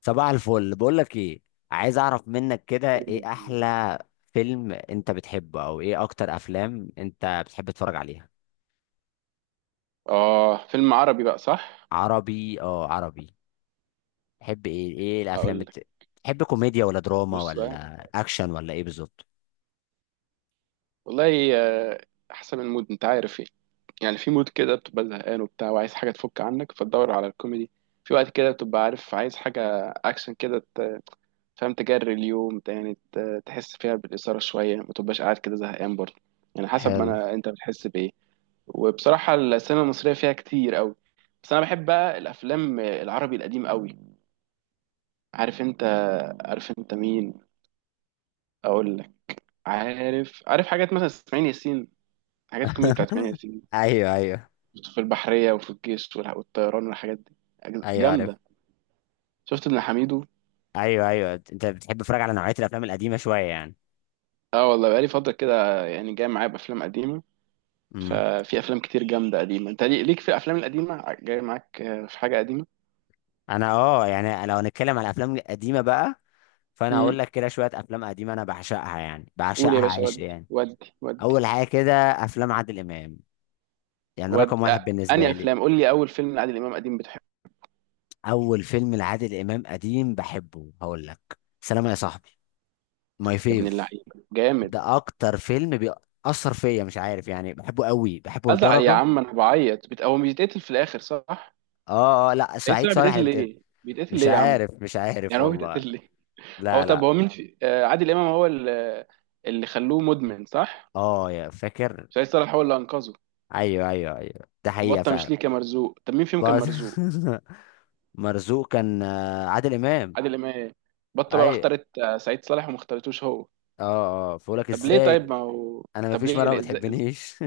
صباح الفل، بقول لك ايه. عايز اعرف منك كده ايه جميل. احلى فيلم انت بتحبه، او ايه اكتر افلام انت بتحب تتفرج عليها؟ اه فيلم عربي بقى صح. عربي، اه عربي. تحب ايه، اقول لك تحب كوميديا ولا دراما بص بقى ولا اكشن ولا ايه بالظبط؟ والله احسن من المود انت عارف ايه. يعني في مود كده بتبقى زهقان وبتاع وعايز حاجه تفك عنك فتدور على الكوميدي. في وقت كده بتبقى عارف عايز حاجه اكشن كده فاهم تجري اليوم يعني تحس فيها بالاثاره شويه ما تبقاش قاعد كده زهقان برضه. يعني حسب ما حلو. انت بتحس بايه. وبصراحه السينما المصريه فيها كتير قوي، بس انا بحب بقى الافلام العربي القديم قوي. عارف انت، عارف انت مين؟ اقول لك، عارف عارف حاجات مثلا اسماعيل ياسين، حاجات الكوميدي بتاعت اسماعيل ياسين ايوه، في البحرية وفي الجيش والطيران والحاجات دي. ايوه عارف. جامدة. شفت ابن حميدو؟ ايوه، انت بتحب تتفرج على نوعيه الافلام القديمه شويه يعني؟ اه والله بقالي فترة كده يعني جاي معايا بأفلام قديمة. امم ففي أفلام كتير جامدة قديمة. انت ليك في الأفلام القديمة جاي معاك في حاجة قديمة. انا يعني لو هنتكلم على الافلام القديمه بقى، فانا امم، هقول لك كده شويه افلام قديمه انا بعشقها، يعني قول يا بعشقها باشا. عشق ودي يعني. ودي ودي اول حاجه كده، افلام عادل امام، يعني رقم ودي واحد أه. أنهي بالنسبه لي. أفلام؟ قول لي أول فيلم لعادل إمام قديم بتحبه. اول فيلم لعادل امام قديم بحبه هقول لك، سلامه يا صاحبي ماي يا ابن فيف. اللعيبة جامد. ده اكتر فيلم بيأثر فيا، مش عارف يعني، بحبه قوي بحبه أزعل يا لدرجه. عم أنا بعيط هو بيتقتل في الآخر صح؟ اه لا، إيه سعيد سبب صالح بيتقتل اللي بتقول. ليه؟ بيتقتل مش ليه يا عم؟ عارف مش عارف يعني هو والله. بيتقتل ليه؟ هو لا طب لا. هو مين في عادل امام هو اللي، اللي خلوه مدمن صح؟ اه يا فاكر. سعيد صالح هو اللي انقذه. ايوه ايوه، ده حقيقه وبطه مش فعلا. ليه كان مرزوق؟ طب مين فيهم كان بس مرزوق؟ مرزوق كان عادل امام. عادل امام. بطه بقى ايوه. اختارت سعيد صالح وما اختارتوش هو. اه فبقول لك طب ليه؟ ازاي، طيب ما هو انا ما طب فيش ليه مره ما ازاي بتحبنيش.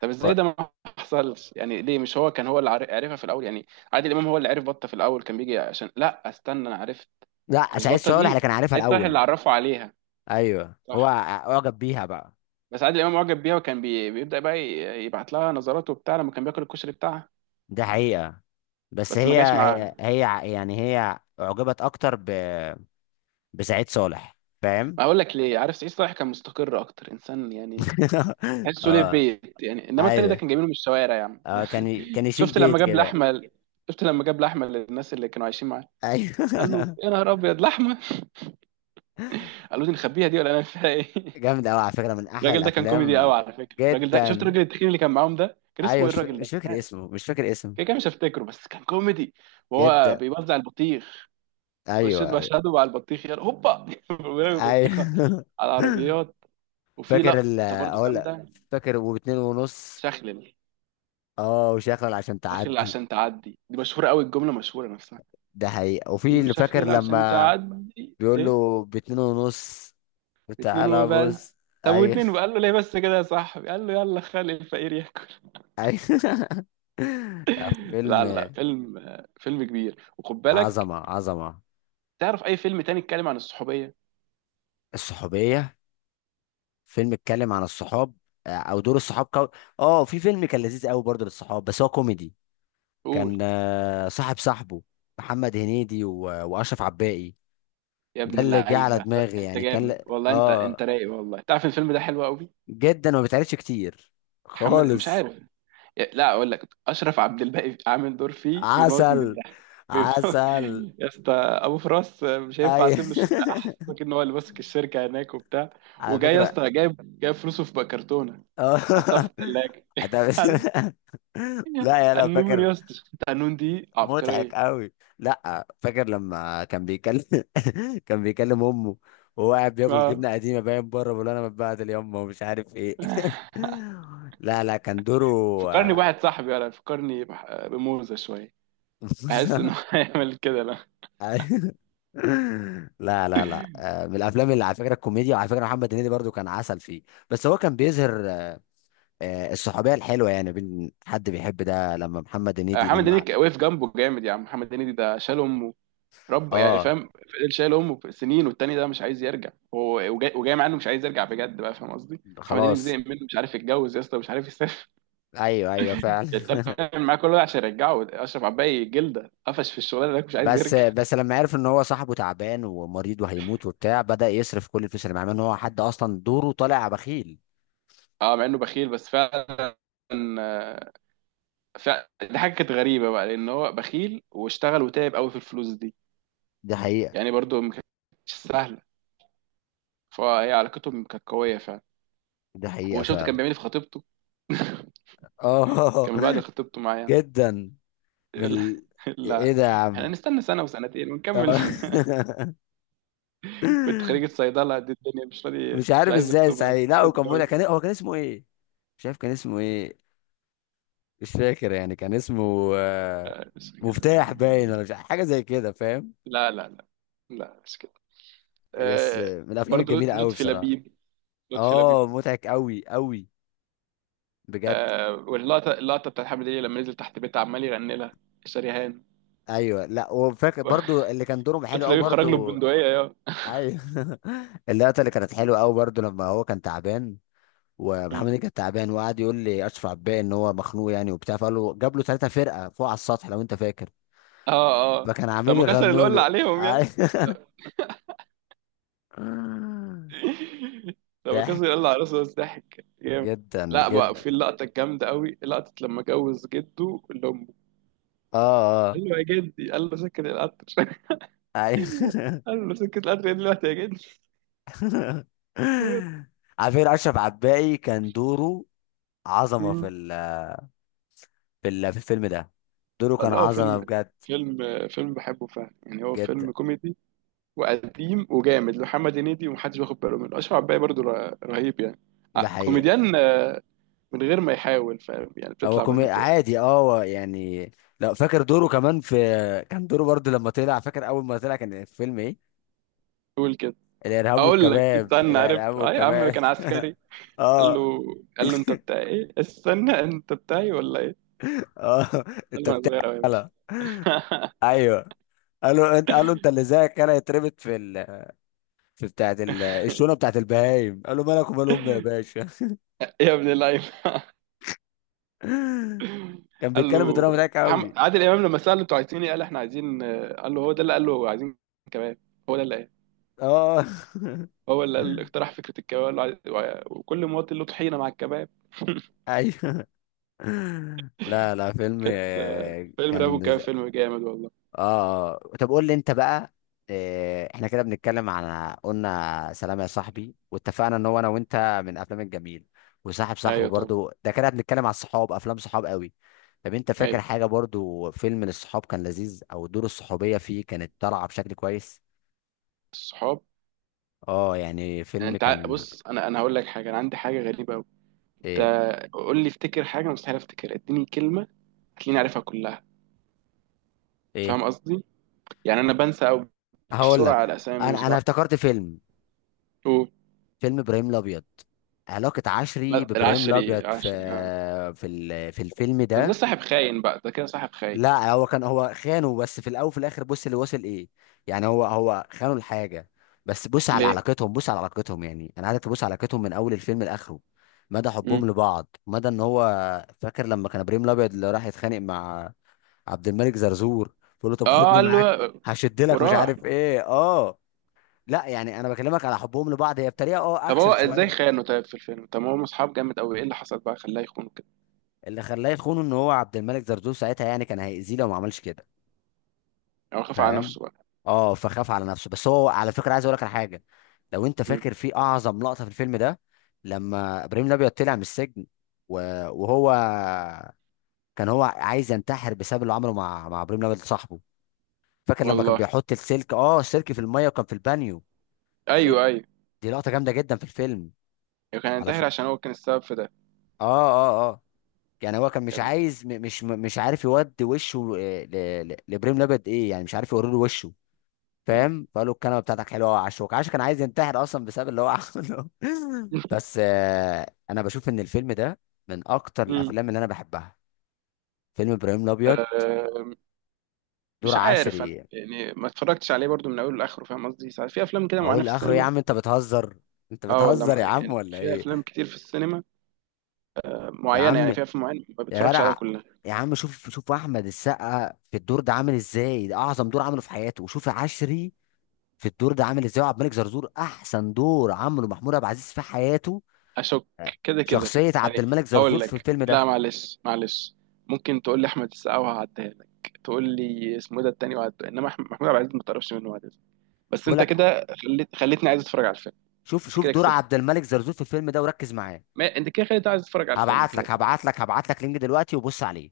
طب و- ازاي ده ما حصلش؟ يعني ليه مش هو كان هو اللي عارفها في الاول يعني؟ عادل امام هو اللي عرف بطه في الاول كان بيجي عشان لا استنى انا عرفت. لا، مش سعيد بطه صالح اللي دي؟ كان عارفها سعيد صالح اللي الاول. عرفه عليها ايوه، صح؟ اعجب بيها بقى. بس عادل امام معجب بيها، وكان بيبدا بقى يبعت لها نظرات وبتاع لما كان بياكل الكشري بتاعها، ده حقيقه. بس بس ما جاش معاها. يعني هي اعجبت بسعيد صالح، فاهم. ما اقول لك ليه؟ عارف سعيد صالح كان مستقر اكتر انسان يعني، تحسه ليه في اه. بيت يعني، انما التاني ده ايوه. كان جايبينه من الشوارع يا عم اه ده كان كان يشيل شفت لما بيت جاب كده. لحمه، شفت لما جاب لحمه للناس اللي كانوا عايشين معاه؟ قال له ايوه. يا نهار ابيض لحمه. قالوا دي نخبيها دي ولا انا فيها ايه؟ جامد قوي على فكره، من احلى الراجل ده كان كوميدي قوي الافلام. على فكره. الراجل ده، شفت جدا. الراجل التخين اللي كان معاهم ده كان ايوه اسمه ايه الراجل ده؟ مش مش فاكر عارف، اسمه مش فاكر اسمه كده كده مش هفتكره، بس كان كوميدي. وهو جدا. بيوزع البطيخ، مشيت ايوه. مشهدهم على البطيخ يلا هوبا ورمي بطيخه ايوه. على العربيات. وفي فاكر لقطه ال برضو اقول لك، جامده، فاكر وباتنين ونص. شخلل. اه، وشغل عشان شخلل تعدي. عشان تعدي، دي مشهوره قوي الجمله مشهوره نفسها. ده حقيقة. قال وفي له اللي فاكر شخلل عشان لما تعدي بيقول ايه؟ له باتنين ونص، اتنين وتعالى وبس. بص. طب ايوه. واتنين، وقال له ليه بس كده يا صاحبي؟ قال له يلا خلي الفقير ياكل. ايوه. لا فيلم. فيلم، فيلم كبير وخد بالك. عظمة عظمة. تعرف اي فيلم تاني اتكلم عن الصحوبيه؟ الصحوبية. فيلم اتكلم عن الصحاب، او دور اه، في فيلم كان لذيذ قوي برضه للصحاب بس هو كوميدي. كان قول صاحب صاحبه، محمد هنيدي واشرف عباقي. يا ابن ده اللي جه على اللعيبه، دماغي، انت جامد والله. انت اه انت رايق والله. تعرف الفيلم ده حلو قوي. جدا، وما بيتعرفش كتير محمد، مش خالص. عارف. لا اقول لك، اشرف عبد الباقي عامل دور فيه بيموت من عسل. الضحك. بيموت. عسل. يا اسطى ابو فراس مش هينفع اي. اسيب له الشغل احسن. ان هو اللي ماسك الشركه هناك وبتاع، على وجاي يا فكرة. اسطى جايب فلوسه في بقى كرتونه، حطها اه. في الثلاجه. ده بس- لا النون فاكر. يا اسطى، شفت النون دي مضحك عبقريه. قوي. لا فاكر لما كان بيكلم. كان بيكلم امه وهو قاعد بياكل اه، جبنه قديمه باين بره، بيقول له انا متبهدل يا امه ومش عارف ايه. لا لا، كان دوره. فكرني بواحد صاحبي انا، فكرني بموزه شويه. بحس انه هيعمل كده لا. أيوة. لا لا لا، من الافلام اللي على فكره الكوميديا، وعلى فكره محمد هنيدي برضو كان عسل فيه. بس هو كان بيظهر الصحوبيه الحلوه، يعني بين حد بيحب، ده لما محمد هنيدي محمد لما. هنيدي وقف جنبه جامد يا عم. محمد هنيدي ده شال امه، رب يعني اه. فاهم، فضل شايل امه سنين، والتاني ده مش عايز يرجع هو وجاي مع انه مش عايز يرجع بجد بقى فاهم قصدي. محمد هنيدي خلاص. زهق منه، مش عارف يتجوز يا اسطى، مش عارف يسافر. ايوه ايوه فعلا. يتكلم معاه كل ده عشان يرجعه. اشرف عباية جلده قفش في الشغلانه ده، مش عايز بس يرجع. بس لما عرف ان هو صاحبه تعبان ومريض وهيموت وبتاع، بدأ يصرف كل الفلوس اللي معاه، مع ان هو حد اصلا دوره طالع بخيل. اه، مع انه بخيل بس فعلا. فعلا دي حاجه كانت غريبه بقى، لان هو بخيل واشتغل وتعب قوي في الفلوس دي، دي حقيقه. يعني برضو ما كانتش سهله. فهي علاقتهم كانت قويه فعلا. دي حقيقه وشفت كان فعلا. بيعمل إيه في خطيبته؟ اه. كان بيبهدل خطيبته معايا. جدا. من لا، ال... ايه لا، ده يا احنا عم. نستنى سنة وسنتين ونكمل. اه. بنت خريجة صيدلة دي الدنيا، مش راضي مش مش عارف عايز ازاي يخطبها يعني. صحيح. مش لا هو عايز كان مولع، يتجوز. كان هو كان اسمه ايه؟ مش عارف كان اسمه ايه، مش فاكر يعني كان اسمه مش كده. مفتاح باين ولا مش عارف، حاجه زي كده، فاهم. لا، لا مش كده. يس، آه، من الافلام برضه الجميله قوي لطفي بصراحه. لبيب. لطفي لبيب. اه مضحك قوي قوي، بجد. آه، واللقطة، اللقطة بتاعت حامد هليل لما نزل تحت بيتها عمال يغني لها شريهان. ايوه، لا وفاكر برضو اللي كان دورهم حلو لطفي قوي لبيب خرج له برضو. ببندقية يا. ايوه. اللقطه اللي كانت حلوه قوي برضو لما هو كان تعبان، ومحمد هنيدي كان تعبان، وقعد يقول لي اشرف عباية ان هو مخنوق يعني وبتاع، فقال له جاب له ثلاثه فرقه فوق على السطح لو انت فاكر، اه ما كان عامل لما كسر يغنوا القلة له. عليهم يا، لما ضحك كسر قال لعروسه بس ضحك جامد. جدا لا بقى جدا. في اللقطة الجامدة قوي، لقطة لما جوز جده لأمه اه اه. قال له يا جدي، قال له سكت القطر. ايوه. قال له سكت القطر ايه دلوقتي يا جدي؟ على فكره اشرف عباقي كان دوره عظمه في الفيلم ده، دوره كان قال اه عظمه فيلم، بجد. فيلم، فيلم بحبه فعلا. يعني هو جدا. فيلم كوميدي وقديم وجامد لمحمد هنيدي، ومحدش واخد باله منه. أشرف عباية برضو رهيب يعني، ده حقيقه. كوميديان من غير ما يحاول فاهم يعني، هو بتطلع منه كومي كده. عادي، اه هو يعني لو فاكر دوره كمان في، كان دوره برضه لما طلع. فاكر اول ما طلع كان الفيلم ايه؟ قول كده. الارهاب اقول لك والكباب، استنى، الارهاب عرفت اه يا عم والكباب. كان عسكري. قال اه له، قال له انت بتاع ايه، استنى انت بتاعي ولا ايه؟ اه. قال انت له انا صغير قوي يا باشا. بتعمل. ايوه، قالوا انت، قالوا انت اللي زيك كده يتربط في بتاعه الشونه بتاعه البهايم، قالوا مالك ومال امي يا باشا. يا ابن اللعيبه. كان قال بيتكلم له، بطريقه مضحكه قوي. عادل امام لما ساله انتوا عايزين ايه، قال احنا عايزين. قال له هو ده اللي قال له عايزين كباب. هو ده اللي قال، اه. هو اللي اقترح فكره الكباب. قال له وكل مواطن له طحينه مع الكباب. ايوه. لا لا، فيلم كانت فيلم راب كان. والكباب فيلم جامد والله. اه، طب قول لي انت بقى. احنا كده بنتكلم عن، قلنا سلام يا صاحبي، واتفقنا ان هو انا وانت من افلام الجميل. وصاحب صاحبه ايوه طبعا. برضو ده كده، بنتكلم على الصحاب، افلام صحاب قوي. طب انت فاكر ايوه حاجة برضو فيلم للصحاب كان لذيذ، او دور الصحوبية فيه كانت طالعة بشكل كويس؟ الصحاب. اه يعني يعني فيلم انت كان بص انا هقول لك حاجه، انا عندي حاجه غريبه قوي. انت، ايه قول لي افتكر حاجه أنا مستحيل افتكر، اديني كلمه هتلاقيني عارفها كلها، ايه؟ فاهم قصدي؟ يعني انا بنسى او هقول بسرعه لك، على اسامي مش انا بعرف. افتكرت فيلم، أوه، فيلم ابراهيم الابيض. علاقة عشري ما- بابراهيم العشري، الابيض في، العشري آه. في الفيلم بس ده ده. صاحب خاين بقى، ده كده صاحب خاين. لا هو كان هو خانه بس في الاول، وفي الاخر بص اللي وصل ايه، يعني هو خانه الحاجه، بس بص على ليه؟ علاقتهم، بص على علاقتهم، يعني انا عايزك تبص على علاقتهم من اول الفيلم لاخره، مدى مم. حبهم لبعض، مدى ان هو. فاكر لما كان ابراهيم الابيض اللي راح يتخانق مع عبد الملك زرزور، بيقول له طب اه خدني قال له، معاك، هشد لك مش وراح. عارف ايه اه. لا يعني انا بكلمك على حبهم لبعض، هي بطريقه اه طب هو اكشن ازاي شويه. خانه طيب في الفيلم؟ طب ما هم اصحاب جامد قوي، ايه اللي حصل بقى خلاه يخونه كده؟ اللي خلاه يخونه ان هو عبد الملك زرزور ساعتها يعني كان هيأذيه لو ما عملش كده، يعني هو خاف على فاهم. نفسه بقى. اه فخاف على نفسه، بس هو على فكره عايز اقول لك على حاجه، لو انت مم. فاكر، في اعظم لقطه في الفيلم ده، لما ابراهيم الابيض طلع من السجن، وهو كان هو عايز ينتحر بسبب اللي عمله مع ابراهيم الابيض صاحبه. فاكر لما كان والله، بيحط السلك اه السلك في الميه، وكان في البانيو في... ايوه ايوه. دي لقطه جامده جدا في الفيلم. يعني كان على ف... ينتحر عشان هو كان السبب في ده؟ اه اه يعني هو كان يا مش ابني. عايز مش عارف يودي وشه لابراهيم الابيض ايه، يعني مش عارف يوري له وشه، مم. فاهم. فقال له الكلمه بتاعتك حلوه قوي يا عشوك، عاشو كان عايز ينتحر اصلا بسبب اللي هو عمله. بس انا بشوف ان الفيلم ده من اكتر مم. الافلام اللي انا بحبها، فيلم ابراهيم الابيض، آه، دور مش عارف انا عشري. يعني ما اتفرجتش عليه برضو من اوله لاخره، فاهم قصدي؟ ساعات في افلام كده معينه اقول في لاخره يا السينما. عم، انت بتهزر، انت اه والله بتهزر يا ما-، عم يعني ولا في ايه؟ افلام كتير في السينما يا معينه، عم، يعني في افلام معينه ما يا بتفرجش عليها جدع، كلها. يا عم شوف، شوف احمد السقا في الدور ده عامل ازاي، ده اعظم دور عمله في حياته. وشوف عشري في الدور ده عامل ازاي. وعبد الملك زرزور احسن دور عمله محمود عبد العزيز في حياته، اشك. آه، كده كده. شخصيه عبد يعني الملك زرزور هقول في لك الفيلم لا، ده. معلش. ممكن تقول لي احمد السقا وهعديها لك، تقول لي اسمه إيه ده التاني وهعديها، انما محمود عبد العزيز ما تعرفش منه وهعديها لك. بس بقول انت لك، كده خليتني عايز اتفرج على الفيلم. شوف، انت شوف كده دور كسبت. عبد الملك زرزور في الفيلم ده وركز معاه. ما... انت كده خليتني عايز اتفرج على الفيلم هبعت كده لك كده. هبعت لك هبعت لك لينك دلوقتي وبص عليه،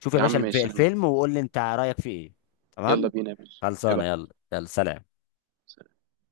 شوف يا يا باشا عم ماشي انا. الفيلم، وقول لي انت رايك فيه ايه. يلا تمام، بينا يا باشا، ايه خلصانه، بقى؟ يلا يلا سلام.